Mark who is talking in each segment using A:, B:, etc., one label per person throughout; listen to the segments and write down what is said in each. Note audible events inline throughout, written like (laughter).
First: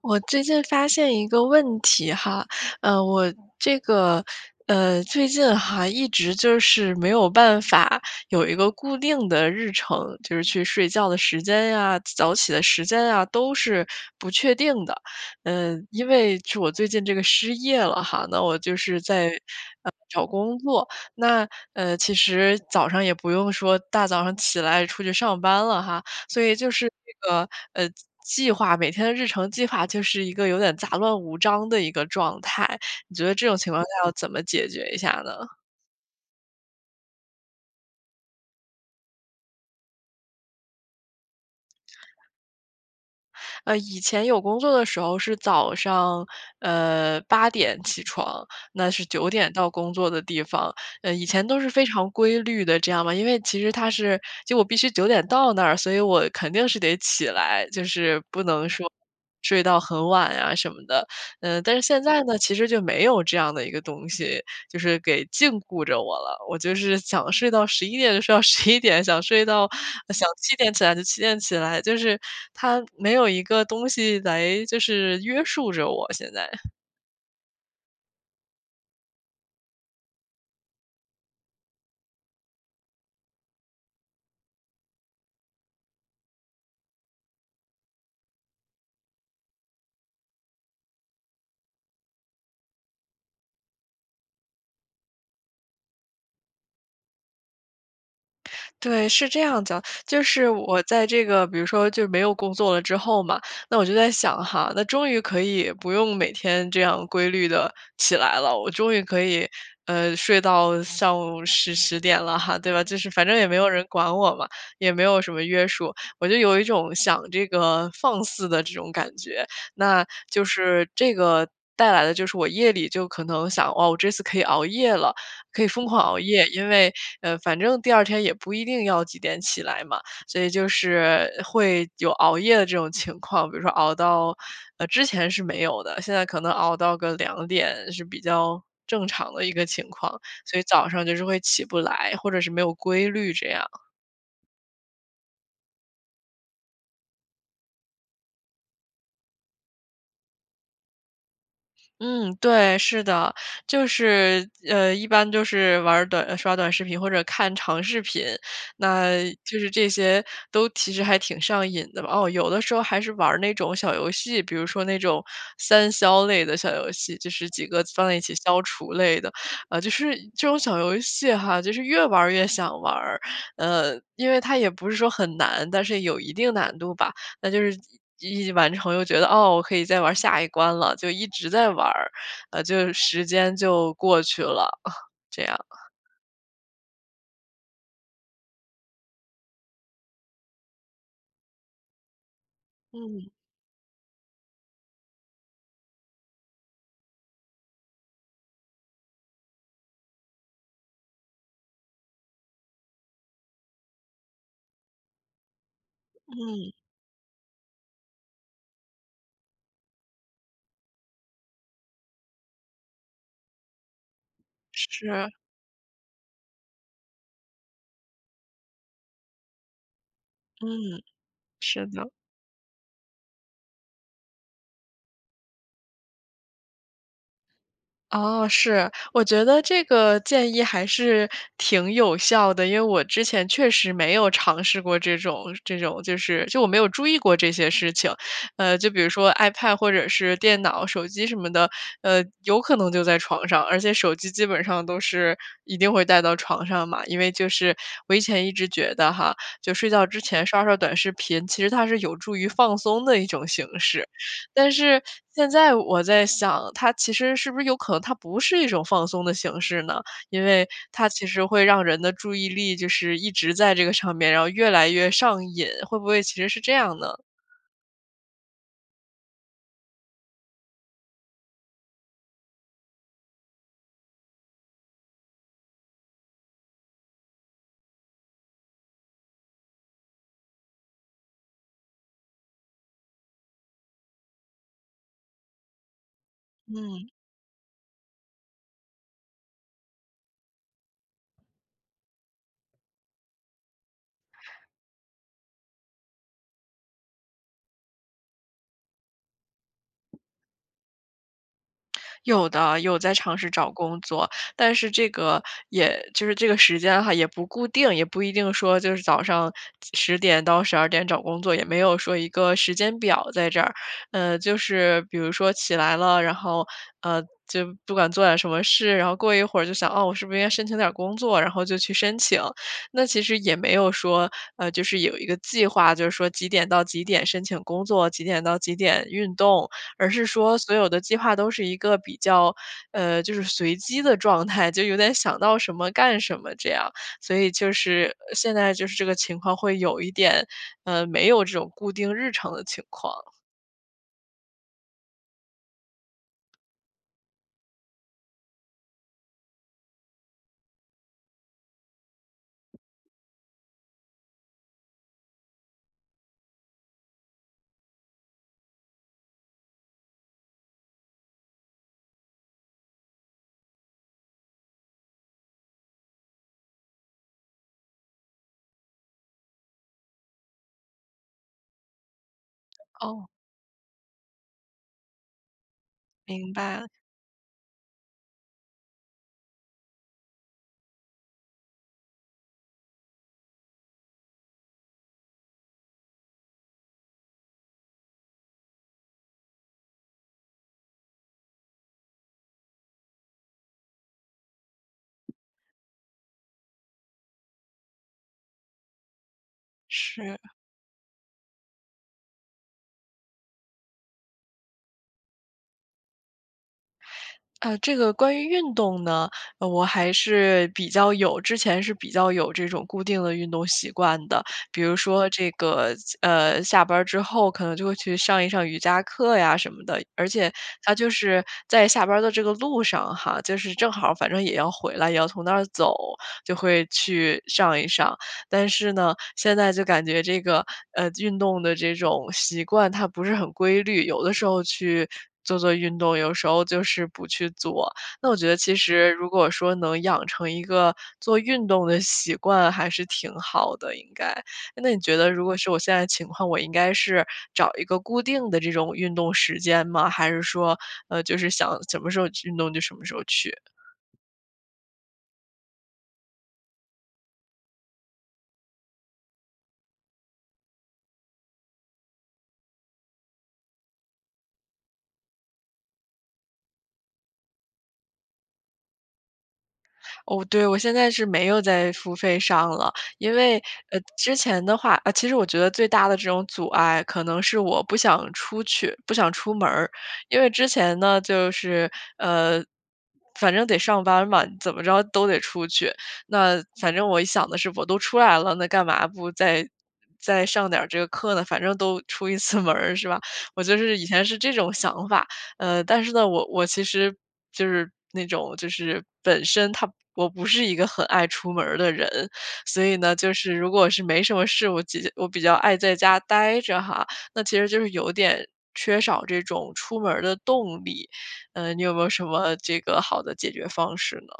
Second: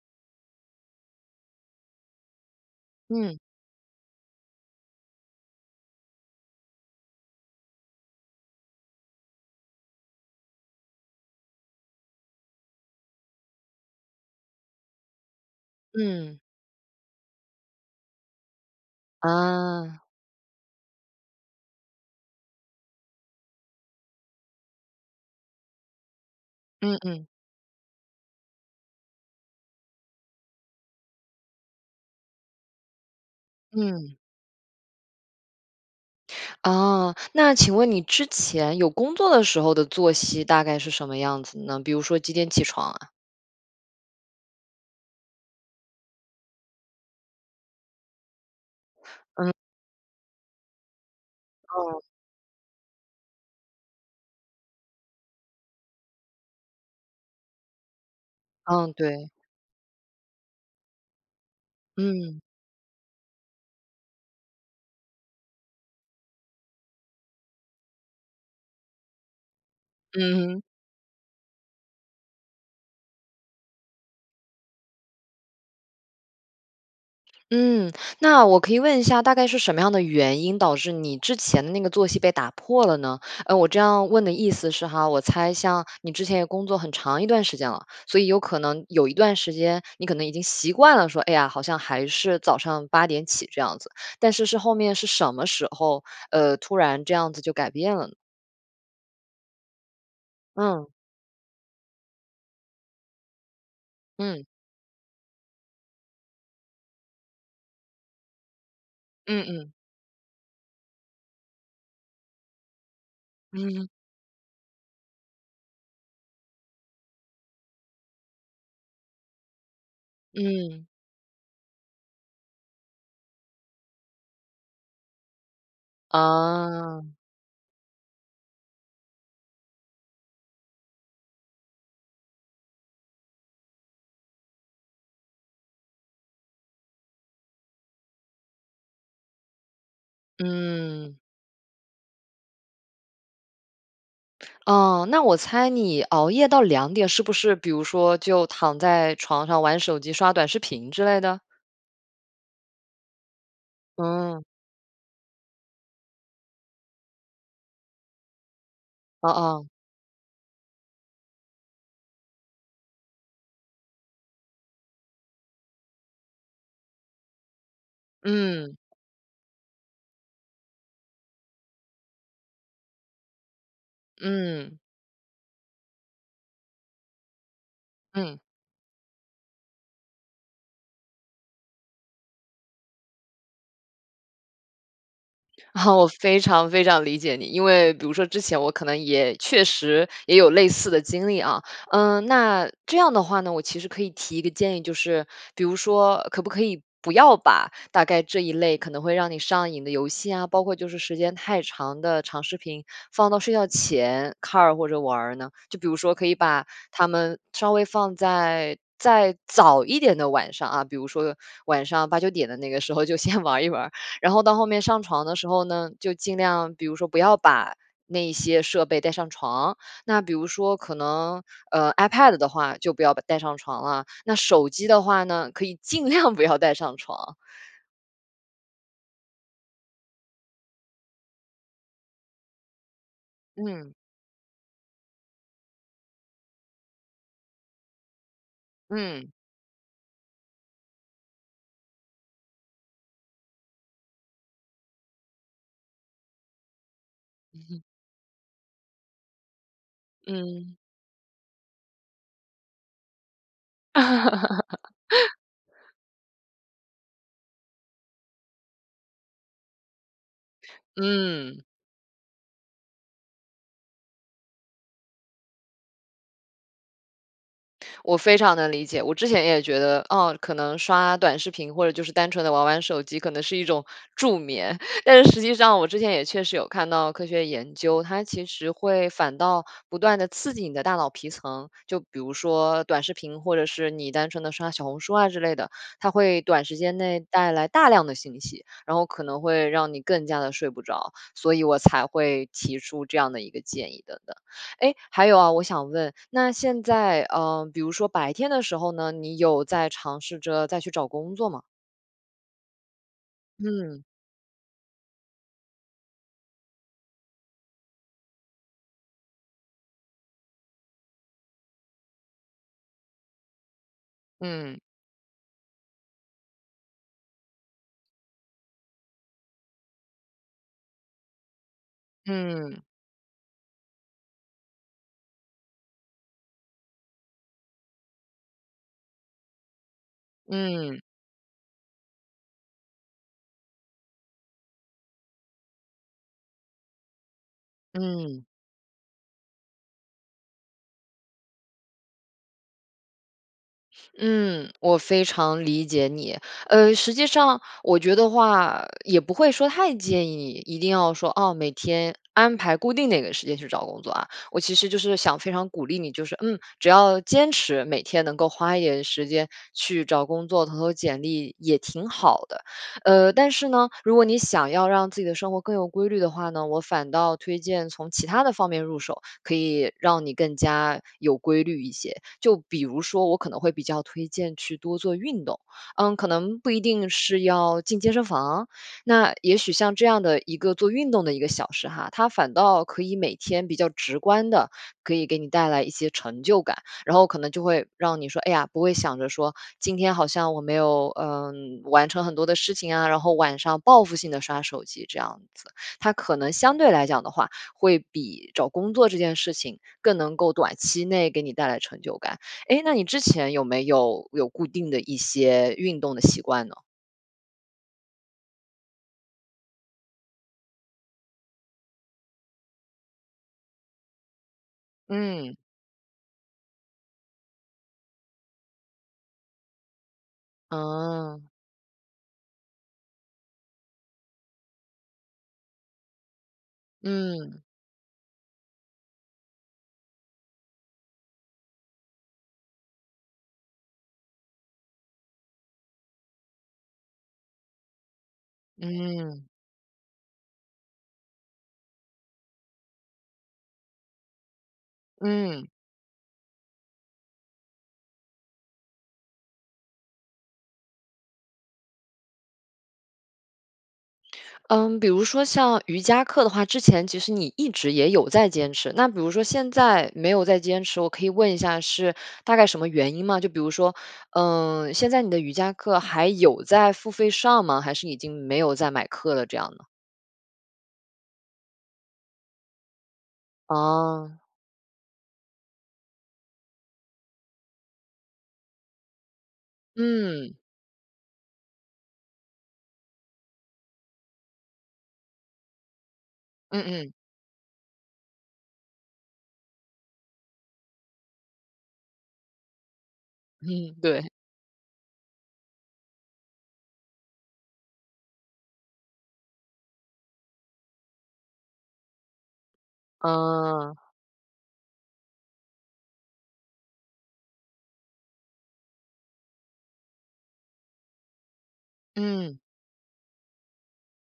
A: 我最近发现一个问题哈，呃，我
B: 嗯。
A: 这个呃，最近还一直就是没有办法有一个固定的日程，就是去睡觉的时间呀、早起的时间呀，都是不确定的。嗯，因为
B: 嗯。
A: 就我最近这个失业了哈，那我就是在，呃，
B: 啊。
A: 找工作。那，呃，其实早上也不用说大早上起来出去上班了哈，所以就是
B: 嗯嗯。
A: 这个，呃，计划每天的日程计划就是一个有点杂乱无章的一个状态。你觉得这种情况下要
B: 嗯。
A: 怎么解决一下呢？
B: 哦，那请问你之前有工作的时候的作息大概是什么样子呢？比如
A: (smacks lips)
B: 说几点起床啊？
A: 呃，以前有工作的时候是早上，呃，8点起床，那是9
B: 嗯。
A: 点到工作的地方。呃，以前都是非
B: 哦。
A: 常规律的，这样嘛。因为其实它是就我必须9点到那儿，所以我肯定是得起来，就是不能说
B: 嗯，对。
A: 睡到很晚呀什么的。呃，但是现在呢，
B: 嗯。
A: 其实就没有这样的一个东西，就是给禁锢着我了。我就是想睡到11点就睡到11点，想睡到想
B: 嗯
A: 7
B: 哼。
A: 点起来就7点起来，就是它没有一个东西来就是约束着我现在。
B: 嗯，那我可以问一下，大概是什么样的原因导致你之前的那个作息被打破了呢？嗯，我这样问的意思是哈，我猜像你之前也工作很长一段时间了，所以有可能有一段时间你可能已经习惯了说，“哎呀，好像还是早上8点起这样子“，但是是后面是什么时候，呃，突然这样子就改变了呢？
A: 对，是这样的。就是我
B: 嗯。
A: 在这个比如说就是没有工作了之后嘛，那我就在想
B: 嗯。
A: 哈，“那终于可以不用每天这样规律地起来了“，”我终于可
B: 嗯
A: 以，
B: 嗯。
A: 呃，睡到上午10-10点了哈“，对吧？就是反正也没
B: 嗯
A: 有人
B: 嗯。
A: 管我嘛，也没有什么约束，我就有一种想这个放肆的这种感觉。那就
B: 嗯。
A: 是这个带来的就是我夜里就可能想：“哦，我这次可以熬夜了，可以疯狂熬夜，因为，
B: 哦。
A: 嗯，反正第二天也不一定要几点起来嘛。“所以就是会有熬夜的这种情况，比如说熬到呃，之前是没有的，现在可能熬到个2点是比较正常的一个情况，所以早上就
B: 嗯。
A: 是会起不来，或者是没有规律这样。
B: 哦，那我猜你熬夜到2点是不是比如说就躺在床上玩手机、刷短视频之类的？
A: 嗯，对，是的。就
B: 嗯。
A: 是，呃一般就是玩儿短刷短视频或者看长视频，那
B: 哦
A: 就
B: 哦。
A: 是这些都其实还挺上瘾的吧。哦，有的时候还是玩儿那种小游戏，比如说那种三消类的小游戏，就是几个放在一起消
B: 嗯。
A: 除类的。呃，就是这种小游戏哈，就是越玩儿越想玩儿。嗯，因为它也
B: 嗯。
A: 不是说很难，但是有一定难度吧。那就是
B: 嗯。
A: 一一完成又觉得：“哦，我可以再玩儿下一关了。”就一直在玩儿，呃，就时间就过去了，(chuckles) 这样。
B: (laughs) 我非常非常理解你。因为比如说之前我可能也确实也有类似的经历啊。嗯，那这样的
A: 嗯。
B: 话呢，我其实可以提一个建议，就是比如说可不可以不要把大概这一类可能会让你上瘾的游戏啊，包括就是时间太长的长视频放到睡觉前看儿或者玩儿呢？就比如说可以把
A: 嗯。
B: 它们稍微放在再早一点的晚上啊，比如说晚上8-9点的那个时候就先玩儿一玩儿。然后到后面上床
A: 是。
B: 的时候呢，就尽量比如说不要把那些设备带上床，那比如说可
A: 嗯。
B: 能
A: 是
B: 呃
A: 的。
B: ，ipad 的话就不要带上床了，那手机的话呢，可以尽量不要带上床。
A: 哦，是，我觉得这个建议还是挺有效的。因为我之前确实
B: 嗯。
A: 没有尝试过这种这种就是就我没有注意过这些事情。呃，就比如说
B: 嗯。
A: ipad 或者是电脑、手机什么的，呃，有可能就在床上，而且手机基本上都是一定会带到床上嘛。因为就
B: 嗯
A: 是
B: 哼。
A: 我以前一直觉得哈，就睡觉之前刷
B: 嗯。
A: 刷短视频，其实它是有助于放松的一种形式，但是
B: (laughs)
A: 现在我再想它其实是不是有可能它不是一种放松的形式呢？因为它其实
B: 嗯。
A: 会让人的注意力就是一直在这个上面，然后越来越上瘾，会不会其实是这样呢？
B: 我非常能理解，我之前也觉得哦，可能刷短视频，或者就是单纯地玩玩手机可能是一种助眠，(laughs) 但是实际上我之前也确实有看到科学研究，它其实会反倒不断地刺激你的大脑皮层。就比如说短视频，或者是你单纯地刷小红书啊之类的，它会短时间
A: 嗯。
B: 内带来大量的信息，然后可能会让你更加地睡不着，所以我才会提出这样的一个建议等等。诶，还有啊，我想问，那现在呃，比如说白天的时候呢，你有在尝试着再去找工作吗？
A: (smacks lips) 有的，有在尝试找工
B: 嗯。
A: 作，但是这个也就是这个时间哈也不固定，也不一定说就是早上10:00-12:00找工作，也没有说一个时间表在这儿。呃，就
B: 嗯。
A: 是比如说，起来了，然后，呃就不管做点儿什么事，然后过一会儿就想：“嗯，我是不是应该申请点儿工作？“然后就去申请。
B: 嗯。
A: 那其实也没有说，呃就是有一个计划，就说几点到几点申请工作，几点到几点运动，而是说所有
B: 嗯。
A: 的计划都是一个比较，呃就是随机的状态，就有点想到什么干什么这样，所以就是
B: 嗯。
A: 现在就是这个情况会有一点，呃没有这种固定日常的情况。
B: 嗯，我非常理解你。呃，实际上我觉得的话，也不会说太建议，一定要说，哦，每天安排固定哪个时间去找工作啊。我其实就是想非常鼓励你，就是嗯，只要坚持每天能够花一点时间去找工作，投投简历也挺好的。呃，但是呢，如果你想要让自己的生活更有规律的话呢，我反倒推荐从其他的方面入手，可以让你更加有规律一些。就比如说
A: 哦。
B: 我可能会比较推荐去多做运动，嗯，可
A: 明
B: 能不一
A: 白。
B: 定是要进健身房。那也许像这样的一个做运动的一个小时哈，它反倒可以每天比较直观地可以给你带来一些成就感。然后可能就会让你说，哎呀，不会想着说今天好像我没有，呃，完成很多的事情啊，然后晚上报复性地刷手机这样子。它可能相对来讲的话，会比找工作这件事情更能
A: 是。
B: 够短期内给你带来成就感。诶，那你之前有没有有固定的一些运动的习惯呢？
A: 呃，这个关于运动呢，呃，我还是比较有之前是比较有这种固定的运动习惯的，比如说这
B: 嗯。
A: 个呃，下班儿之后可能就会去上一上瑜伽课呀什么的，而且它就是
B: 哦。
A: 在下班儿的这个路上哈，就是正好儿反正也要回来，也要从那儿走，就会去
B: 嗯。
A: 上一上。但是呢，现在就感觉这个，呃，运动的这种习惯它不是很规律。有的时候去做做运动，有时候就是不去做，那我觉得其实如
B: 嗯。
A: 果说能养成一个做运动的习惯还是挺好的，应该。那你觉得如果
B: 嗯。
A: 是我现在情况，我应该是找一个固定的这种运动时间吗？还是说，呃，就是想什么时候运动就什么时候去？
B: 嗯，比如说像瑜伽课的话，之前其实你一直也有在坚持。那比如说现在没有再坚持，我可以问一下是大概什么原因吗？就比如说，嗯，现在你的瑜伽课还有在付费上吗？还是已经没有在买课了这样呢？
A: 哦，对，我现在是没有在付费上了。因为，呃，之
B: 啊。
A: 前的话呃，其实我觉得最大的这种阻碍可能是我不想出去，不想出门儿。因为
B: 嗯。
A: 之前呢就是，呃，反正得上班嘛，怎么着都得出去。那
B: 嗯
A: 反正
B: 嗯。
A: 我一想的是：“我都出来了，那干嘛不再再上点儿这个课呢，反正都出一次门儿是吧？“我就是
B: (laughs)
A: 以前
B: 对。
A: 是这种想法。嗯，但是呢，我我其实就是那种就是本身她我不是一个很爱出门儿的人，所以呢，就是如果
B: 嗯。
A: 是没什么事，我我比较爱在家呆着哈，那其实就是有点缺少这种出门儿的动力。呃，你有没有什么
B: 嗯。
A: 这个好的解决方式呢？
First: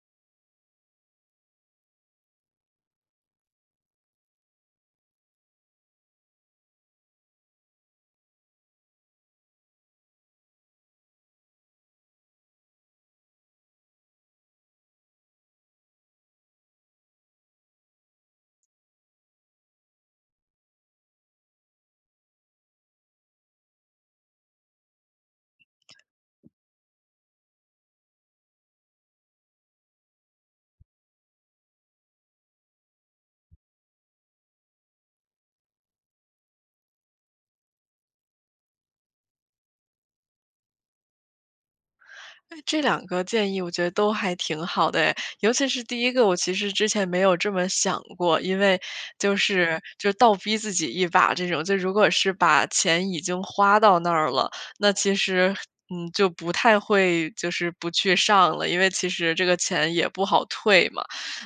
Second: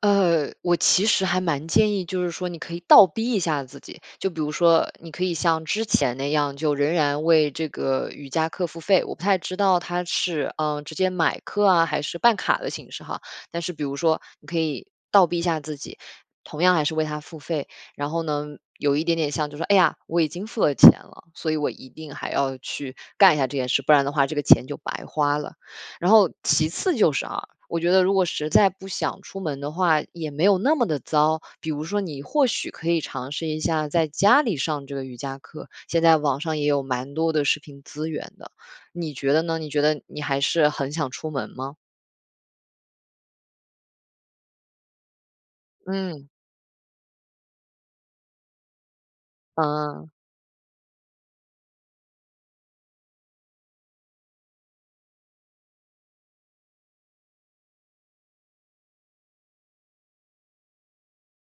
B: 呃，我其实还蛮建议，就是说你可以倒逼一下自己。就比如说你可以像之前那样就仍然为这个瑜伽课付费，我不太知道它是，呃，直接买课啊，还是办卡的形式哈。但是比如说你可以倒逼一下自己，同样还是为它付费。然后呢，有一点点像就是，“哎呀，我已经付了钱了，所以我一定还要去干一下这件事，不然的话这个钱就白花了。“然后其次就是啊，我觉得如果实在不想出门的话，也没有那么地糟。比如说，你或许可以尝试一下在家里上这个瑜伽课。现在网上也有蛮多的视频资源的，你觉得呢？你觉得你还是很想出门吗？
A: 哎，这两个建议我觉得都还挺好的哎。尤其是第1个，
B: 嗯。
A: 我其实之前没有这么想过。因为就是
B: 嗯。
A: 就倒逼自己一把这种，就如果是把钱已经花到那儿了，那其实，嗯，就不太会就是不去上了，因为其实这个钱也不好退嘛。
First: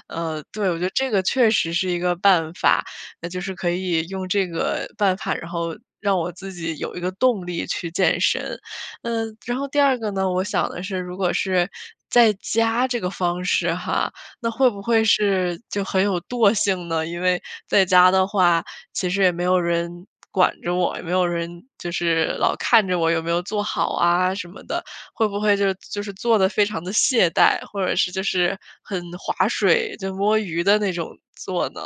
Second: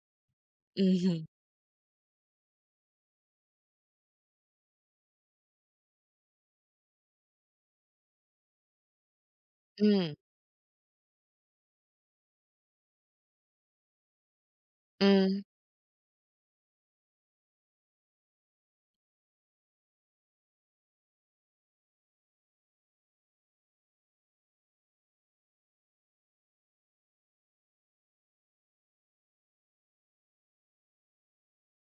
A: 呃，对，我觉得
B: 嗯
A: 这个
B: 哼。
A: 确实是一个办法。那就是可以用这个办法，然后让我自己有一个动力去健身。嗯，然后第2个
B: 嗯。
A: 呢，我想的是如果是在家这个方式哈，那会不会
B: 嗯。
A: 是就很有惰性呢？因为在家的话，其实也没有人管着我，也没有人就是老看着我有没有做好啊什么的，会不会就就是做得非常地懈怠？或者就是很划水就摸鱼的那种做呢？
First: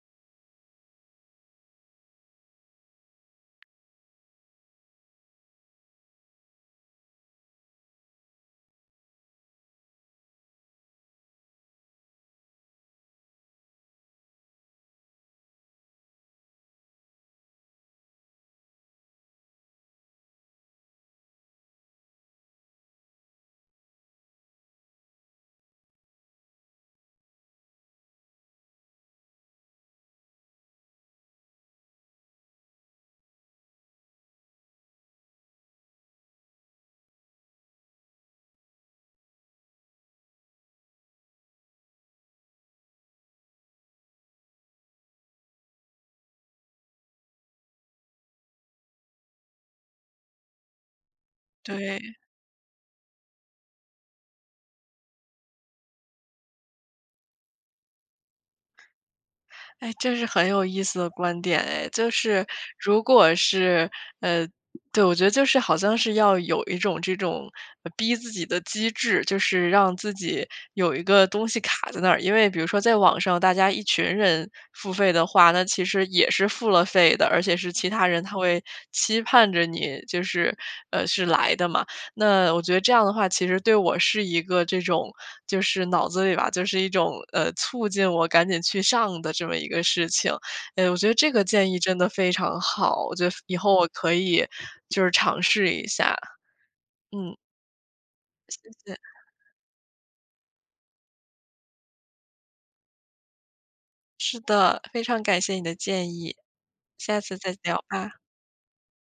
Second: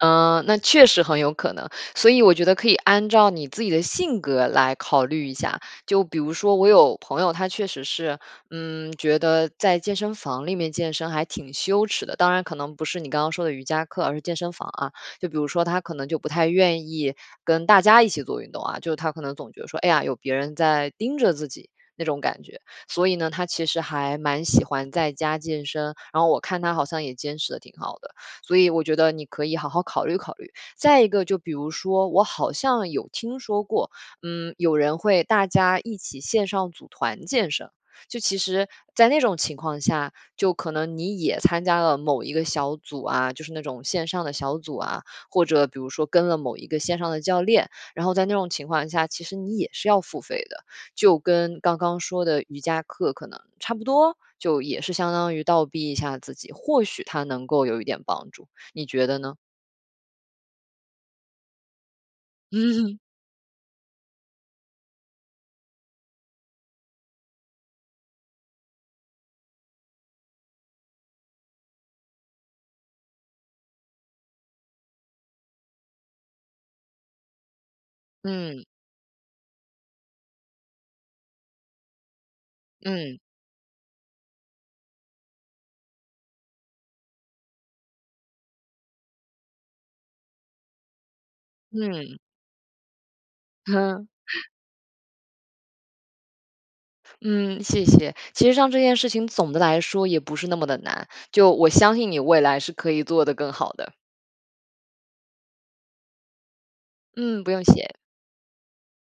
B: 嗯，那确实很有可能，所以我觉得可以按照你自己的性格来考虑一下。就比如说我有朋友，他确实是，嗯，觉得在健身房里面健身还挺羞耻的。当然可能不是你刚刚说的瑜伽课，而是健身房啊。就比如说他可能就不太愿意跟大家一起做运动啊，就是他可能总觉得说“哎呀，有别人在盯着自己"那种感觉。所以呢，他其实还蛮喜欢在家健身，然后我看他好像也坚持得挺好的，所以我觉得你可以好好考虑考虑。再一个就比如说，我好像有听说过，嗯，有人会大家一起线上组团健身。就其实在那种情况下，就可能你也参加了某一个小组啊，就是那种线上的小组啊，或者比如说跟了某一个线上的教练，然后在那种情况下，其实你也是要付费的。就跟刚刚
A: 对。
B: 说的瑜伽课可能差不多，就也是相当于倒逼一下自己，或许它能够有一点帮助。你觉得呢？
A: 哎，这是很有意思的观点哎。就是
B: 嗯
A: 如果是呃，对，我觉得就是好像是要有一种这种逼自己的机制，就是让自己有一个东西卡在那儿。因为比如说在网上大家一群人付费的话，那其实也是付了费的，而且是其他人他
B: 嗯。
A: 会期盼着你就是呃，是来的嘛。那我觉得这样的
B: 嗯。
A: 话，其实对我是一个这种就是脑子里吧就是一种，呃，促进我赶紧去上的这么一个事情。哎，我觉得这个建议真的
B: 嗯。
A: 非常好，我觉得以后我
B: 哼
A: 可以就是尝试一下。嗯。
B: 嗯，谢谢。其实像
A: 谢
B: 这件
A: 谢。
B: 事情总的来说也不是那么地难，就我相信你未来是可以做得更好的。
A: 是的，非常感谢你的建议。下次
B: 嗯，不
A: 再
B: 用
A: 聊
B: 谢。
A: 吧。